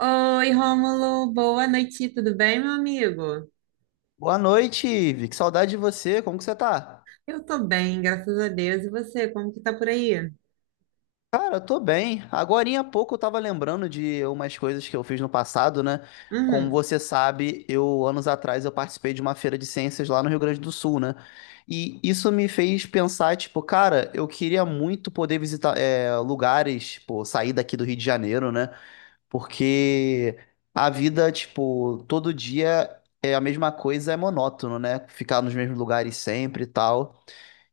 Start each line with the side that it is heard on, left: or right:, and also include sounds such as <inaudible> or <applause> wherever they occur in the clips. right: Oi, Rômulo, boa noite, tudo bem, meu amigo?
left: Boa noite, Ivi. Que saudade de você. Como que você tá?
right: Eu tô bem, graças a Deus. E você, como que tá por aí?
left: Cara, tô bem. Agorinha há pouco eu tava lembrando de umas coisas que eu fiz no passado, né? Como
right: Uhum.
left: você sabe, eu anos atrás eu participei de uma feira de ciências lá no Rio Grande do Sul, né? E isso me fez pensar, tipo, cara, eu queria muito poder visitar lugares, pô, sair daqui do Rio de Janeiro, né? Porque a vida, tipo, todo dia é a mesma coisa, é monótono, né? Ficar nos mesmos lugares sempre e tal.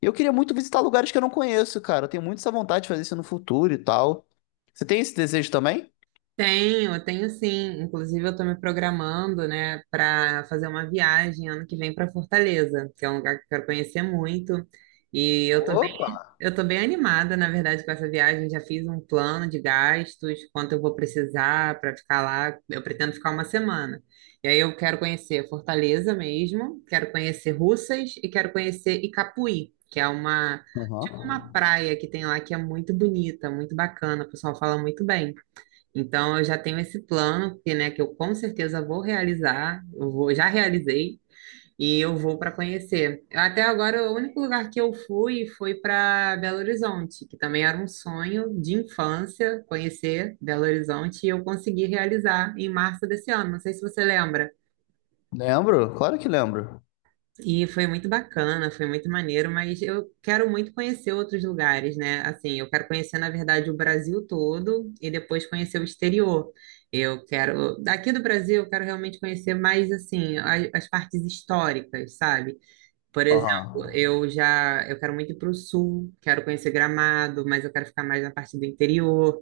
left: E eu queria muito visitar lugares que eu não conheço, cara. Eu tenho muito essa vontade de fazer isso no futuro e tal. Você tem esse desejo também?
right: Tenho, tenho sim. Inclusive, eu tô me programando, né, para fazer uma viagem ano que vem para Fortaleza, que é um lugar que eu quero conhecer muito. E eu tô
left: Opa!
right: Eu estou bem animada, na verdade, com essa viagem. Já fiz um plano de gastos, quanto eu vou precisar para ficar lá. Eu pretendo ficar uma semana. E aí eu quero conhecer Fortaleza mesmo, quero conhecer Russas e quero conhecer Icapuí, que é uma, tipo uma
left: Aham.
right: praia que tem lá que é muito bonita, muito bacana. O pessoal fala muito bem. Então eu já tenho esse plano que, né, que eu com certeza vou realizar. Eu vou, já realizei. E eu vou para conhecer. Até agora, o único lugar que eu fui foi para Belo Horizonte, que também era um sonho de infância conhecer Belo Horizonte, e eu consegui realizar em março desse ano. Não sei se você lembra.
left: Lembro? Claro que lembro.
right: E foi muito bacana, foi muito maneiro, mas eu quero muito conhecer outros lugares, né? Assim, eu quero conhecer, na verdade, o Brasil todo e depois conhecer o exterior. Eu quero, daqui do Brasil, eu quero realmente conhecer mais, assim, as partes históricas, sabe? Por exemplo,
left: Aham.
right: eu quero muito ir para o sul, quero conhecer Gramado, mas eu quero ficar mais na parte do interior,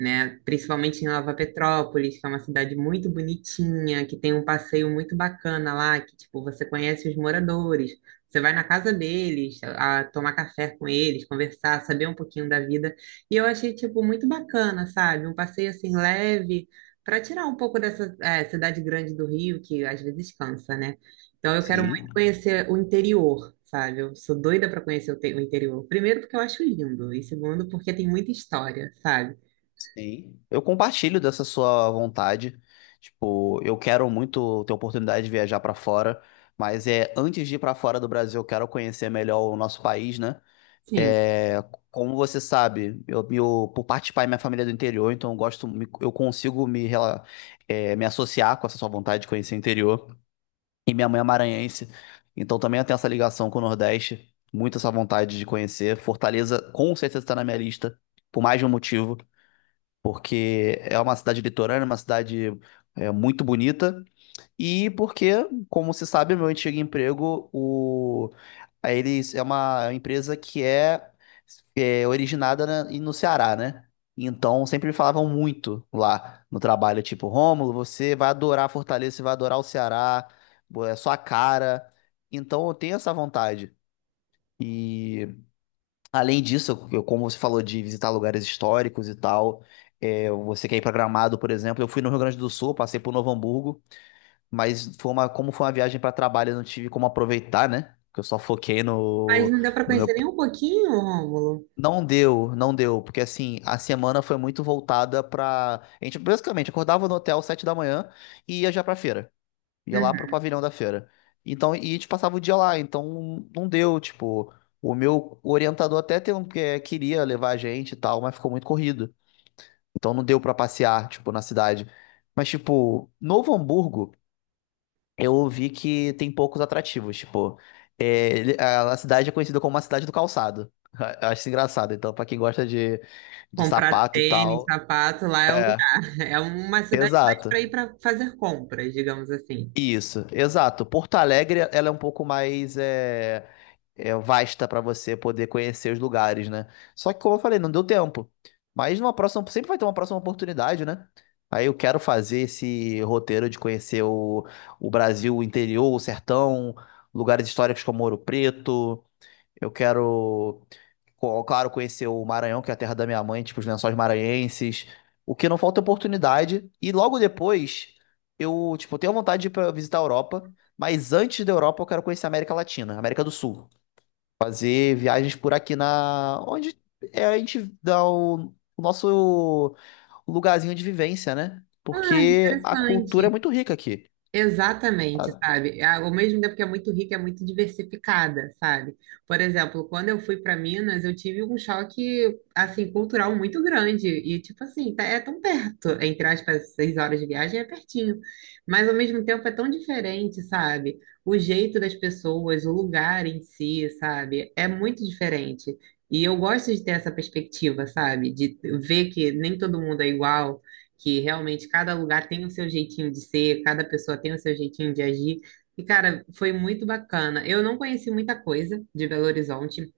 right: né? Principalmente em Nova Petrópolis, que é uma cidade muito bonitinha, que tem um passeio muito bacana lá, que tipo, você conhece os moradores, você vai na casa deles, a tomar café com eles, conversar, saber um pouquinho da vida. E eu achei tipo muito bacana, sabe? Um passeio assim leve para tirar um pouco dessa cidade grande do Rio, que às vezes cansa, né? Então eu quero
left: Sim,
right: conhecer o interior, sabe? Eu sou doida pra conhecer o interior. Primeiro, porque eu acho lindo, e segundo, porque tem muita história, sabe?
left: sim. Eu compartilho dessa sua vontade. Tipo, eu quero muito ter oportunidade de viajar pra fora, mas antes de ir pra fora do Brasil, eu quero conhecer melhor o nosso país, né?
right: Sim,
left: É, Como você sabe, eu, meu, por parte de pai, minha família é do interior, então eu gosto, eu consigo me, me associar com essa sua vontade de conhecer o interior. E minha mãe é maranhense, então também eu tenho essa ligação com o Nordeste, muito essa vontade de conhecer. Fortaleza com certeza está na minha lista, por mais de um motivo, porque é uma cidade litorânea, uma cidade muito bonita e porque, como se sabe, meu antigo emprego, o... a eles é uma empresa que é originada no Ceará, né? Então sempre me falavam muito lá no trabalho, tipo, Rômulo, você vai adorar Fortaleza, você vai adorar o Ceará, é sua cara. Então eu tenho essa vontade. E além disso, eu, como você falou de visitar lugares históricos e tal, você quer ir para Gramado, por exemplo, eu fui no Rio Grande do Sul, passei por Novo Hamburgo. Mas foi uma, como foi uma viagem para trabalho, eu não tive como aproveitar, né? Porque eu só foquei
right: mas
left: no,
right: não deu pra
left: no
right: conhecer
left: meu.
right: nem um pouquinho, Rômulo.
left: Não deu, não deu, porque assim, a semana foi muito voltada pra. A gente basicamente acordava no hotel às 7 da manhã e ia já pra feira. Ia lá pro
right: Uhum.
left: pavilhão da feira. Então, e a gente passava o dia lá, então não deu, tipo. O meu orientador até tem queria levar a gente e tal, mas ficou muito corrido. Então não deu pra passear, tipo, na cidade. Mas, tipo, Novo Hamburgo, eu ouvi que tem poucos atrativos. Tipo, a cidade é conhecida como a cidade do calçado. <laughs> Eu acho isso engraçado. Então, pra quem gosta de
right: Comprar
left: sapato e
right: tênis,
left: tal.
right: sapato, lá é o
left: É,
right: lugar. <laughs> É uma cidade mais
left: exato.
right: pra ir pra fazer compras, digamos assim.
left: Isso, exato. Porto Alegre, ela é um pouco mais. Vasta para você poder conhecer os lugares, né? Só que, como eu falei, não deu tempo. Mas numa próxima, sempre vai ter uma próxima oportunidade, né? Aí eu quero fazer esse roteiro de conhecer o Brasil, o interior, o sertão, lugares históricos como Ouro Preto. Eu quero, claro, conhecer o Maranhão, que é a terra da minha mãe, tipo os Lençóis Maranhenses. O que não falta é oportunidade. E logo depois, eu, tipo, tenho vontade de ir pra visitar a Europa. Mas antes da Europa, eu quero conhecer a América Latina, América do Sul. Fazer viagens por aqui na. Onde a gente dá o nosso lugarzinho de vivência, né?
right: Ah,
left: Porque a cultura é
right: interessante.
left: muito rica aqui.
right: Exatamente,
left: Ah,
right: sabe? Ao mesmo tempo que é muito rica, é muito diversificada, sabe? Por exemplo, quando eu fui para Minas, eu tive um choque, assim, cultural muito grande. E, tipo assim, é tão perto, entre aspas, 6 horas de viagem é pertinho. Mas, ao mesmo tempo, é tão diferente, sabe? O jeito das pessoas, o lugar em si, sabe? É muito diferente. E eu gosto de ter essa perspectiva, sabe? De ver que nem todo mundo é igual que realmente cada lugar tem o seu jeitinho de ser, cada pessoa tem o seu jeitinho de agir. E, cara, foi muito bacana. Eu não conheci muita coisa de Belo Horizonte.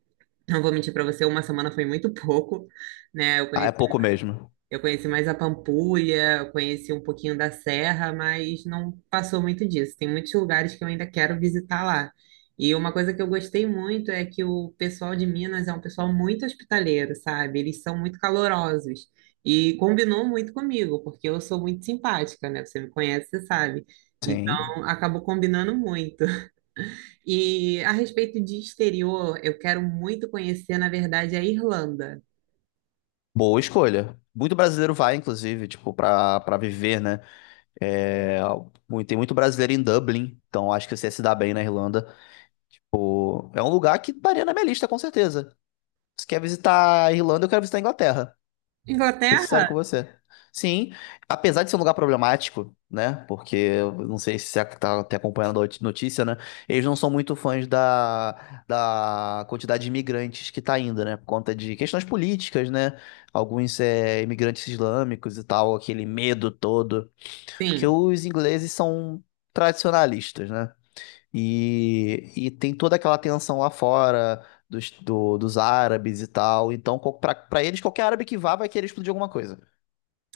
right: Não vou mentir para você, uma semana foi muito <laughs> pouco, né?
left: ah, é pouco mesmo.
right: Eu conheci mais a Pampulha, eu conheci um pouquinho da Serra, mas não passou muito disso. Tem muitos lugares que eu ainda quero visitar lá. E uma coisa que eu gostei muito é que o pessoal de Minas é um pessoal muito hospitaleiro, sabe? Eles são muito calorosos. E combinou muito comigo, porque eu sou muito simpática, né? Você me conhece, você sabe.
left: Sim.
right: Então, acabou combinando muito. E a respeito de exterior, eu quero muito conhecer, na verdade, a Irlanda.
left: Boa escolha. Muito brasileiro vai, inclusive, tipo, pra viver, né? É, tem muito brasileiro em Dublin, então acho que você ia se dá bem na Irlanda. Pô, é um lugar que estaria na minha lista, com certeza. Se quer visitar a Irlanda, eu quero visitar a Inglaterra. Ser sincero
right: Inglaterra?
left: com você. Sim, apesar de ser um lugar problemático, né? Porque eu não sei se você tá até acompanhando a notícia, né? Eles não são muito fãs da quantidade de imigrantes que tá indo, né? Por conta de questões políticas, né? Alguns imigrantes islâmicos e tal, aquele medo todo. Porque
right: Sim.
left: os ingleses são tradicionalistas, né? E tem toda aquela tensão lá fora. Dos árabes e tal. Então, pra eles, qualquer árabe que vá vai querer explodir alguma coisa.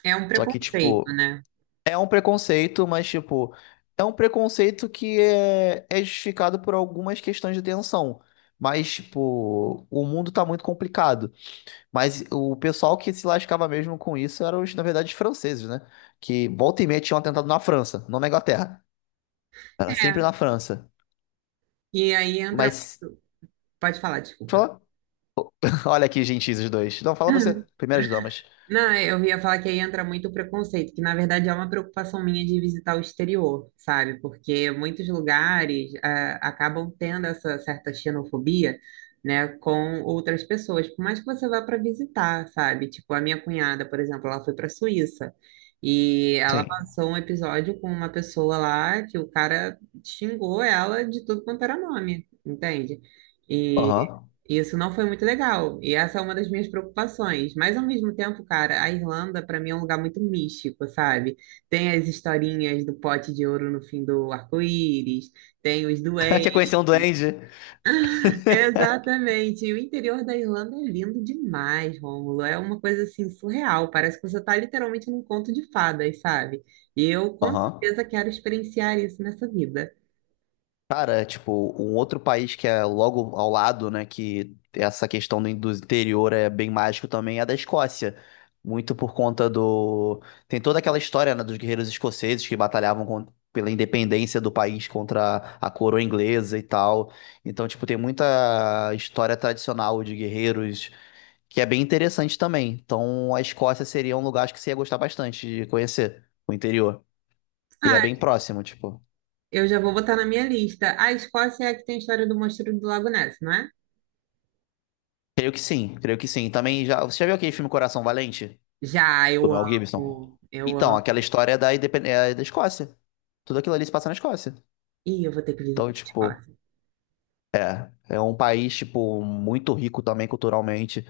right: É um
left: Só que,
right: preconceito,
left: tipo,
right: né?
left: é um preconceito, mas, tipo, é um preconceito que é justificado por algumas questões de tensão. Mas, tipo, o mundo tá muito complicado. Mas o pessoal que se lascava mesmo com isso eram, na verdade, os franceses, né? Que volta e meia tinham atentado na França, não na Inglaterra. Era sempre
right: É.
left: na França.
right: E aí entra.
left: Mas,
right: Pode falar, desculpa.
left: fala. <laughs> Olha aqui, gentis, os dois. Não, fala você. Primeiras damas.
right: Não, é, eu ia falar que aí entra muito o preconceito, que na verdade é uma preocupação minha de visitar o exterior, sabe? Porque muitos lugares acabam tendo essa certa xenofobia, né, com outras pessoas, por mais que você vá para visitar, sabe? Tipo, a minha cunhada, por exemplo, ela foi para a Suíça e ela
left: Sim.
right: passou um episódio com uma pessoa lá que o cara xingou ela de tudo quanto era nome, entende?
left: Aham.
right: Isso não foi muito legal. E essa é uma das minhas preocupações. Mas ao mesmo tempo, cara, a Irlanda para mim é um lugar muito místico, sabe? Tem as historinhas do pote de ouro no fim do arco-íris, tem os
left: <laughs> Quer
right: duendes.
left: conhecer um duende?
right: Exatamente. E o interior da Irlanda é lindo demais, Rômulo. É uma coisa assim surreal. Parece que você está literalmente num conto de fadas, sabe? E eu com
left: Aham.
right: certeza quero experienciar isso nessa vida.
left: Cara, tipo, um outro país que é logo ao lado, né, que essa questão do interior é bem mágico também, é a da Escócia. Muito por conta do... Tem toda aquela história, né, dos guerreiros escoceses que batalhavam pela independência do país contra a coroa inglesa e tal. Então, tipo, tem muita história tradicional de guerreiros que é bem interessante também. Então, a Escócia seria um lugar acho que você ia gostar bastante de conhecer, o interior. E é
right: Ah,
left: bem próximo, tipo.
right: eu já vou botar na minha lista. A Escócia é a que tem a história do monstro do Lago Ness, não é?
left: Creio que sim, creio que sim. Também já. Você já viu aquele filme Coração Valente?
right: Já,
left: Do
right: eu
left: Mel Gibson?
right: amo, eu
left: Então, aquela
right: amo.
left: história é da Escócia. Tudo aquilo ali se passa na Escócia.
right: Ih, eu vou ter que
left: Então,
right: visitar a
left: tipo,
right: Escócia.
left: é um país, tipo, muito rico também culturalmente.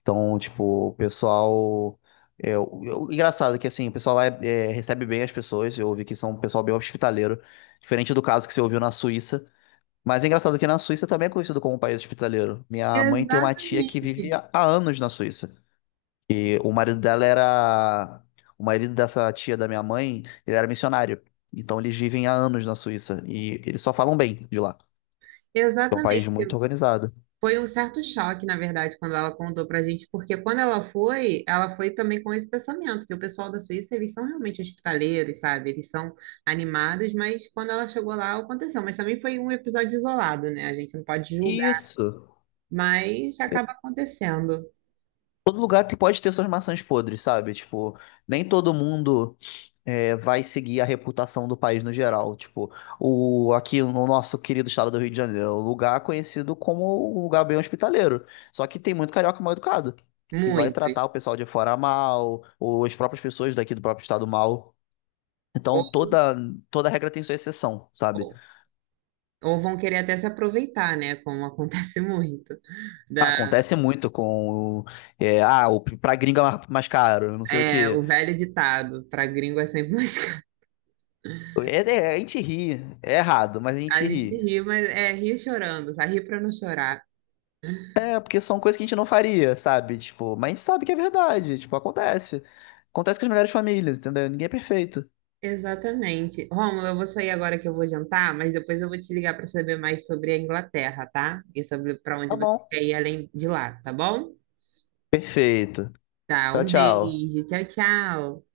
left: Então, tipo, o pessoal. O engraçado é que, assim, o pessoal lá recebe bem as pessoas. Eu ouvi que são um pessoal bem hospitaleiro. Diferente do caso que você ouviu na Suíça. Mas é engraçado que na Suíça também é conhecido como um país hospitaleiro. Minha mãe tem uma tia que vive
right: Exatamente,
left: há anos na Suíça. E o marido dela era. O marido dessa tia da minha mãe, ele era missionário. Então eles vivem há anos na Suíça. E eles só falam bem de lá. É um país muito
right: exatamente.
left: organizado.
right: Foi um certo choque, na verdade, quando ela contou pra gente, porque quando ela foi também com esse pensamento, que o pessoal da Suíça, eles são realmente hospitaleiros, sabe? Eles são animados, mas quando ela chegou lá, aconteceu. Mas também foi um episódio isolado, né? A gente não pode julgar,
left: Isso.
right: mas acaba acontecendo.
left: Todo lugar pode ter suas maçãs podres, sabe? Tipo, nem todo mundo vai seguir a reputação do país no geral. Tipo, aqui no nosso querido estado do Rio de Janeiro, é um lugar conhecido como um lugar bem hospitaleiro. Só que tem muito carioca mal educado, que vai
right: Muitos.
left: tratar o pessoal de fora mal, ou as próprias pessoas daqui do próprio estado mal.
right: Ou,
left: Então, toda regra tem sua exceção, sabe?
right: ou, ou vão querer até se aproveitar, né? Como acontece <laughs> muito
left: Ah, acontece muito com, pra gringa é mais caro, não sei o
right: É,
left: quê.
right: o velho ditado, pra gringo é sempre mais <laughs> caro.
left: É- a gente ri, é errado, mas a
right: A
left: gente
right: gente
left: ri.
right: ri, mas é ri chorando, sabe? Ri pra não chorar.
left: É, porque são coisas que a gente não faria, sabe? Tipo, mas a gente sabe que é verdade, tipo, acontece. Acontece com as melhores famílias, entendeu? Ninguém é perfeito.
right: Exatamente. Rômulo, eu vou sair agora que eu vou jantar, mas depois eu vou te ligar pra saber mais sobre a Inglaterra, tá? E sobre pra
left: Tá
right: onde você
left: bom.
right: quer ir além de lá, tá bom?
left: Perfeito.
right: Tá,
left: Tchau,
right: um
left: tchau.
right: beijo. Tchau, tchau.